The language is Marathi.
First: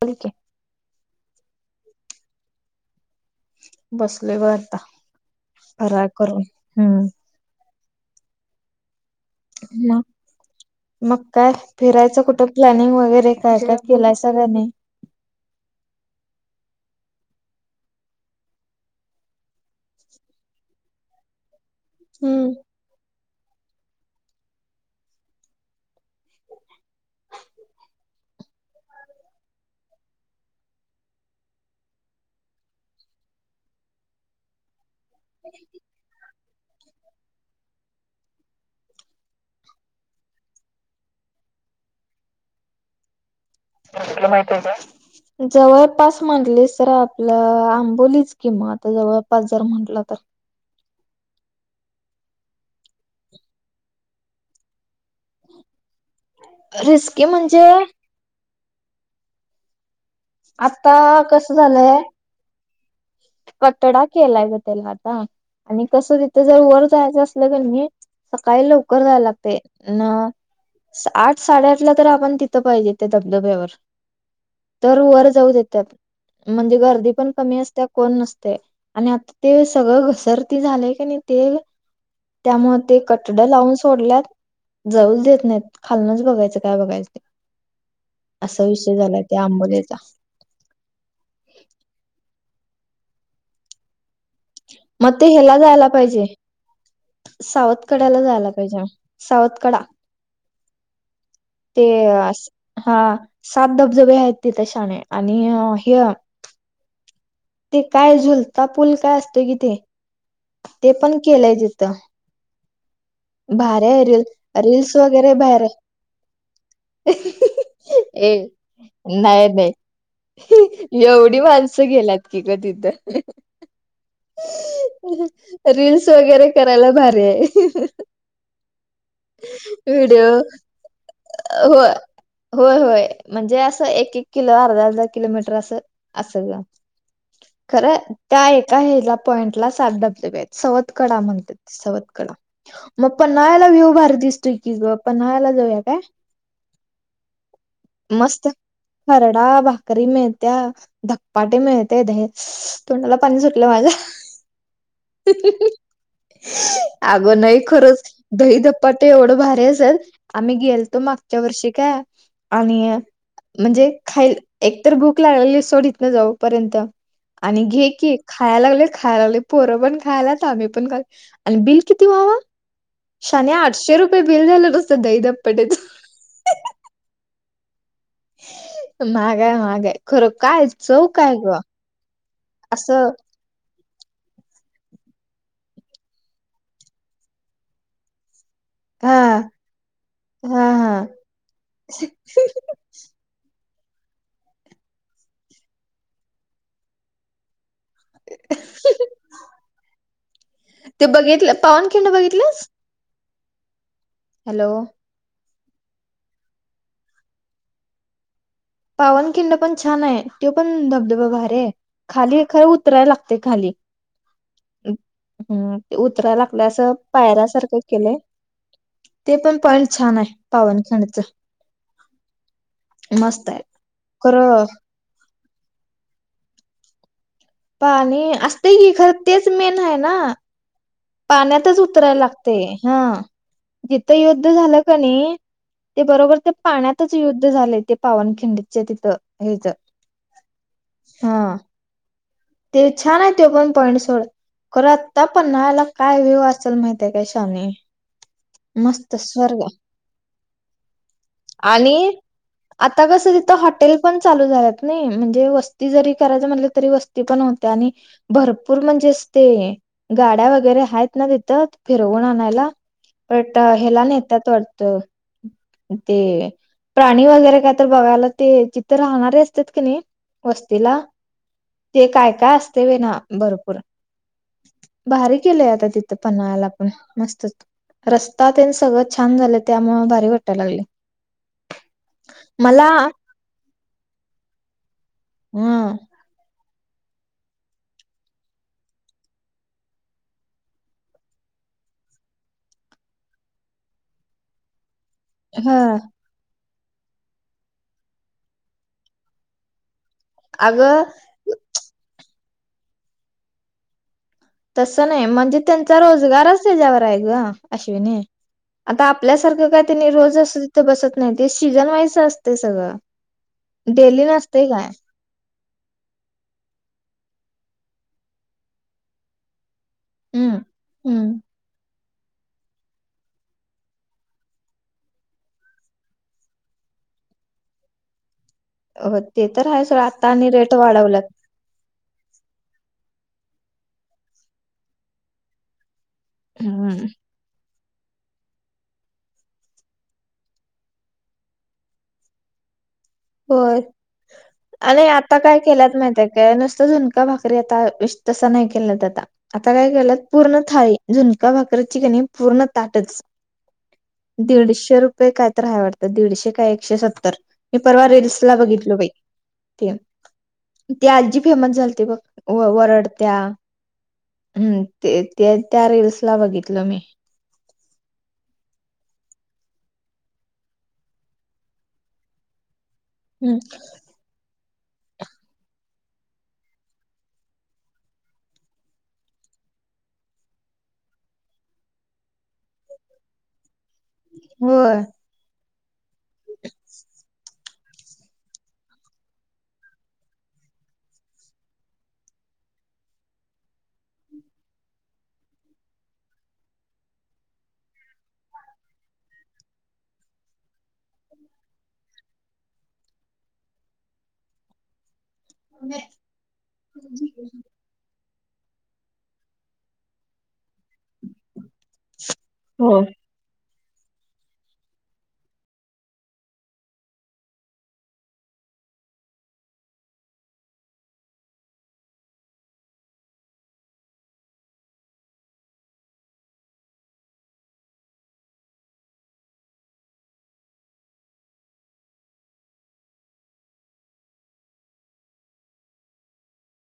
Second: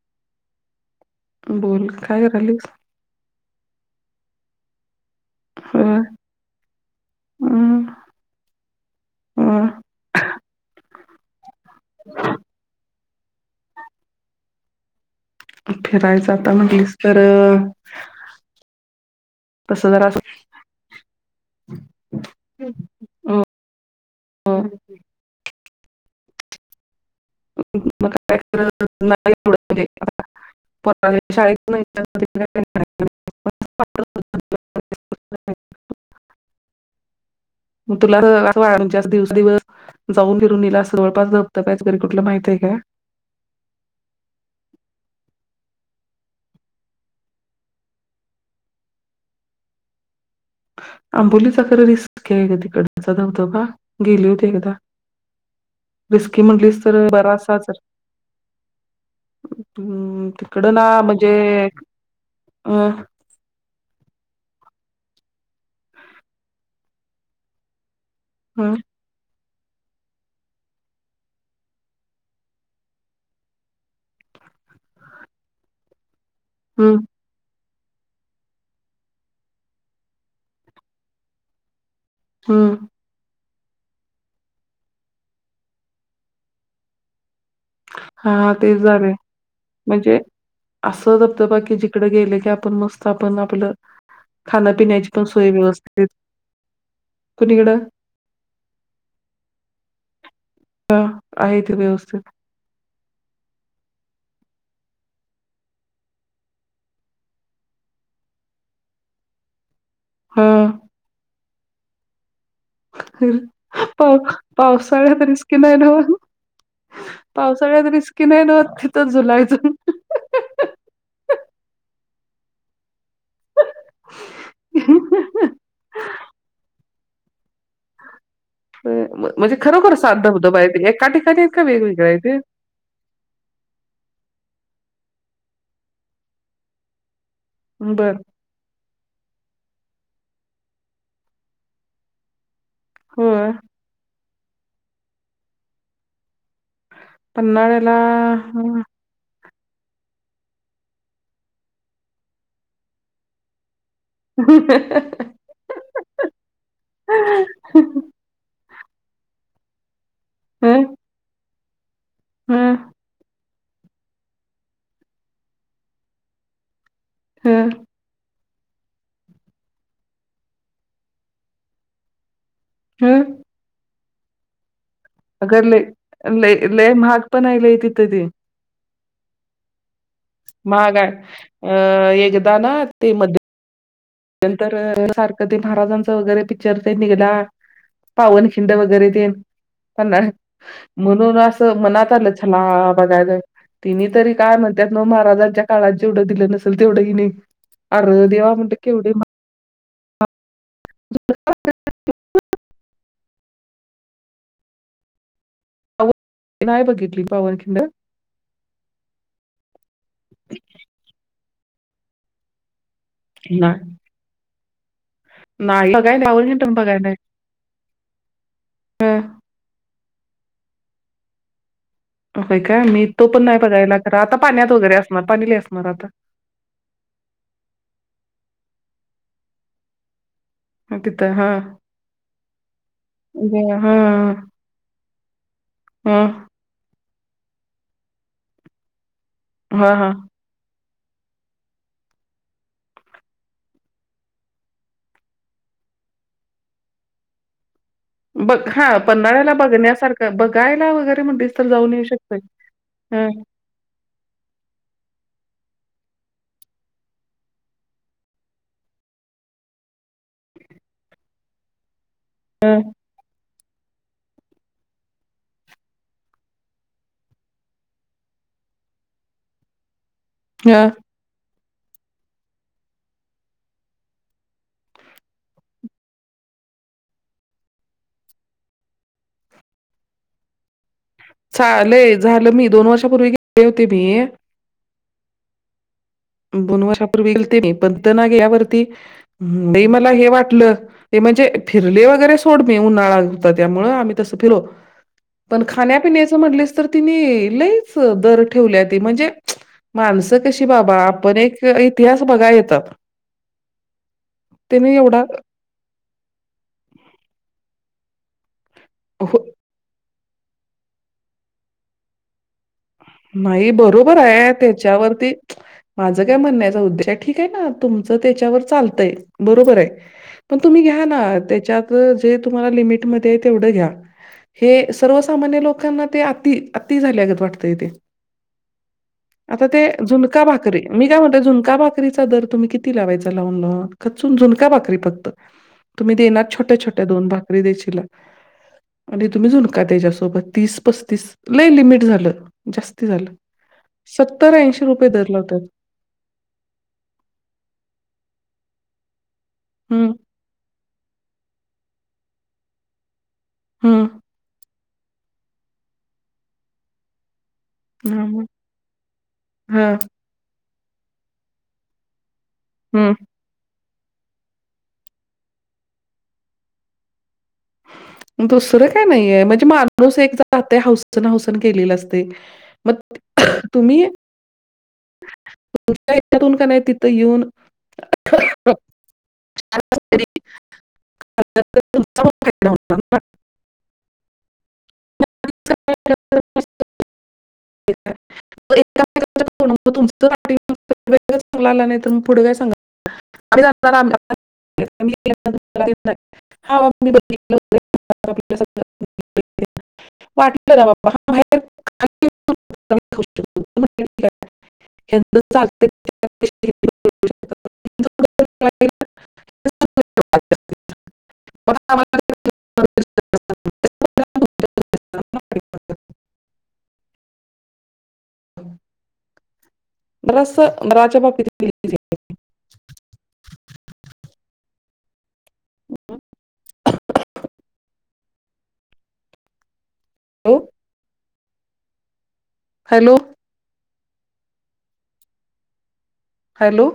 [unintelligible] के बोल काय करायलीस? बसलोय बघ आत्ता, अ फराळ करून. हम्म अ म मग काय फिरायचं कुठं प्लॅनिंग वगैरे काय काय केलायसा का नाय. फिरायचा आता म्हटलीस तर तस जरास हम्म [unintelligible] [inaudible] शाळेत [inaudible] [inaudible] बरंय की म तुला [inaudible] दिव दिवस जाऊन फिरून येईल, अस जवळपास धबधबा कुठलं माहितीय काय? कुठलं माहितीय काय? जवळपास म्हटलीस तर, आपलं आंबोलीच की म आता जवळपास जर म्हटलं तर आंबोलीचा खरं रिस्की हाय गं तिकडचा धबधबा गेली होती एकदा रिस्की म्हटलीस तर रिस्की बरासचा म्हणजे असलं हम्मं, तिकडं ना आता म्हणजे, कसं अ कठडा केलाय ग त्येला आता - आणि कसं तिथ जर वर जायचं असलं, कनीं सकाळी हम्म, लवकर जायला लागतय. ना, आठ साडेआठला तर आपण तिथं पाहिजे त्या धबधब्यावर तर वर जाऊ देत्यात. म्हणजे हम्म, गर्दी पण कमी अस त्या कोण नसतय. आणि आता ते सगळं घसरती झालय कनय ते हम्म. त्यामुळ ते क कटडा लावून सोडल्यात. जाऊच देत नाहीत. खालनाच बघायचं काय बघायचं ते हा हा असा ते विषय झालंय झालाय. त्या आंबोलीचा म्हणजे असं, धबधबा की जिकड गेले की, आपण मस्त आपण आपलं खाण्यापिण्याची मग पण ते सोय हेला जायला व्यवस्थित पाहिजे. कुणीकडं सावत कड्याला जायला पाहिजे. सावत कडा हा आहे ते व्यवस्थित असं, हा सात धबधबे आहेत तिथे शाने आणि हे आ ते काय झुलता पूल काय असतो कि ते, हा ते पण केलय तिथं भारी आहे पा रील रील्स पावसाळ्यात वगैरे रिस्की बाहेर नाय न पावसाळ्यात रिस्की ए नाय न तिथ नाही झुलायच नाही एवढी माणसं गेल्यात की ग तिथं रील्स वगैरे करायला भारी हाय. म म्हणजे खरोखर सात धबधबे हाईत, एका ठिकाणी आहेत का होय वेगवेगळ आहेत होय, होय. म्हणजे असं, एक एक किलो अर्धा अर्धा किलोमीटर असं, असं ग खरं बर ताय त्या हेला पॉईंटला सात धबधबे आहेत. सवत कडा म्हणतेत सवत कडा म होय पन्हाळ्याला व्यूव्ह भारी दिसतोय की ग, पन्हाळ्याला जाऊया काय? पन्हाळ्याला मस्त. खरडा, भाकरी मिळत्या. धपाटे मिळतय. दही तोडला पाणी सुटलं माझ्या आग नाई खरंच दहीधप्पाट एवढं भारी असत्यात, आम्ही ह गेलतो मागच्या वर्षी काय. ह आणि म्हणजे, खाय एक तर भूक लागलेली सोडी इतन जाऊपर्यंत. ह आणि घे की. खाया लागलोय खाया लागलोय, पोरं पण खायल्यात आम्ही पण खालो आणि बिल किती व्हावं. ह शाने आठशे रुपये बिल झालं गं. अगं लै लै महाग पण आहे लय तिथं ते. माहागाय महागाय खरं, काय महाग चव आहे. काय गं अ असं. नंतर सारखं ते महाराजांचं वगैरे पिक्चर ते निघला. पावनखिंड वगैरे हा तेन पुन्हा. हा हा म्हणून असं मनात आलं छनाळा बघायलां. तिने तरी काय म्हणत्यात नवं, महाराजांच्या काळात जेवढं दिलं नसेल तेवढं हेनी. अर देवा म्हणतोय. ते बघितलं पावनखिंड बघितल्यास. हॅलो. ते नाही बघितली पावनखिंड. पावनखिंड पण छान आहे, ते पण धबधबा भारीय खालीय खरं उतरायला लागते खाली. नाही हम नाही बघाय नाही उतरा पावनखिंड लागल्या पण असं, बघाय नाही. पायऱ्या सारखं केलंय ते. हं ते पण पॉईंट छान आहे. पावन [unintelligible] व्हय काय मी तो पण नाही आहे बघायला, खरा आता खरं पाण्यात वगैरे असणार पाणी लै असणार आता. पाणी असतंय की, खरं तेच मेन आहे ना. तिथं हा. पाण्यातच उतरायला लागते. म्हणजे जिथं हां, युद्ध झालं कणी, ते हां. बरोबर ते पा पाण्यातच युद्ध झाले ते, पावनखिंडच्या तिथं हेज. हां, हां. हा. ते छान आहे तो, पण पॉईंट सोड. खरं आत्ता, पन्हाळ्याला काय व्यूव असेल‌माहितीय शाने. बघ हा मस्त पन्हाळ्याला स्वर्ग बघण्यासारखं, बघायला वगैरे म्हणलीस तर जाऊन येऊ आणि शकतोय. आता हं, कसं तिथं. हॉटेल. पण चालू झाल्यात नाही म्हणजे, वस्ती जरी करायच म्हणली तरी वस्ती पण होत्या. भरपूर म्हणजेच ते, गाड्या वगैरे आहेत ना तिथं फिरवून आणायला. हं, पट हेला न्हेत्यात वाटतं. ते प्राणी वगैरे काय तर बघायला ते, तिथं राहणारे असत्यात कणी. हं. वस्तीला ते काय काय असते, बाईना भरपूर. भारी केलेय आता तिथं, पन्हाळ्याला पण मस्तंच. रस्ता तेन सगळं छान झालंय, त्यामुळं भारी वाटाय लागलंय. चालेल झालं मी, दोन वर्षापूर्वी गेले होते मी. अमं. दोन वर्षापूर्वी गेलते मी, पण तेना गेल्यावरती लै मला हे वाटलं. ते म्हणजे फिरले वगैरे सोड, मी उन्हाळा होता त्यामुळं आम्ही तसं फिर पण ह खाण्यापिण्याच तिथं म्हटलीस तर तेनी, लैच दर ठेवल्याती म्हणजे माणसं कशी बाबा. अगं आपण एक इतिहास बघाय येतं. तस एवढा नाही म्हणजे, त्यांचा रोजगारच त्यांच्यावर आहे गं अश्विनी. आता हो आपल्यासारखं काय त्यांनी रोज असं तिथं बसत नाही, ते सीजन वाईज असते सगळं. नाही बरोबर डेली हाय नसते काय त्येच्यावरती माझं काय म्हणण्याचा उद्देश ठीक आहे ना, तुमचं त्याच्यावर चालतंय बरोबर हाय हम्म पण तुम्ही घ्या ना हम्म त्येच्यात जे तुम्हाला लिमिटमध्ये हे तेवढ घ्या हे सर्वसामान्य लोकांना ते अति, अति झाल्यागत वाटतंय तेे [unintelligible] आता ते सोडा आता झुणका आणि रेट भाकरी, मी काय वाढवल्यात म्हणतोय झुणका भाक रीचा दर तुम्ही किती लावायचा लावून लावून झुणका भाकरी फक्त तुम्ही देना छोट्या, छोट्या हम्म दोन भाकरी देशीला आणि तुम्ही झुणका तुज्यासोबत तीस, पस्तीस लई लिमिट झालं जास्ती झालं, होय सत्तर ऐंशी रुपये दर लावतात माहितय काय नुसतं झुणका भाकरी आता तस नाही केल्यात आता, आता काय हम्म केल्यात पूर्ण थाळी, झुणका भाकरची कणी पूर्ण ताटच, हं, दीडशे रुप काय तर हाय वाटतं दीडशे काय एकशे सत्तर मी परवा हां, मग. रिल्सला बघितल बाई ते, हां, ती आज्जी फेमस झालती बघ व हं. वरडत्या हम्मं ते ते त्या रील्सला बघितलं मी दुसरं काय नाहीय म्हणजे माणूस एकदा हौसन हौसन केलेलं असतय म हम्म [unintelligible] का नाही तिथं येऊन [unintelligible] [unintelligible] [unintelligible] होय [unintelligible] [unintelligible] [unintelligible] [unintelligible] तर पुढ काय सांगा [unintelligible] [unintelligible] [unintelligible] खाऊ शकतो. [unintelligible] शकतात. [unintelligible] हो करायला [unintelligible] बर अस [unintelligible] हों हॅलो हॅलो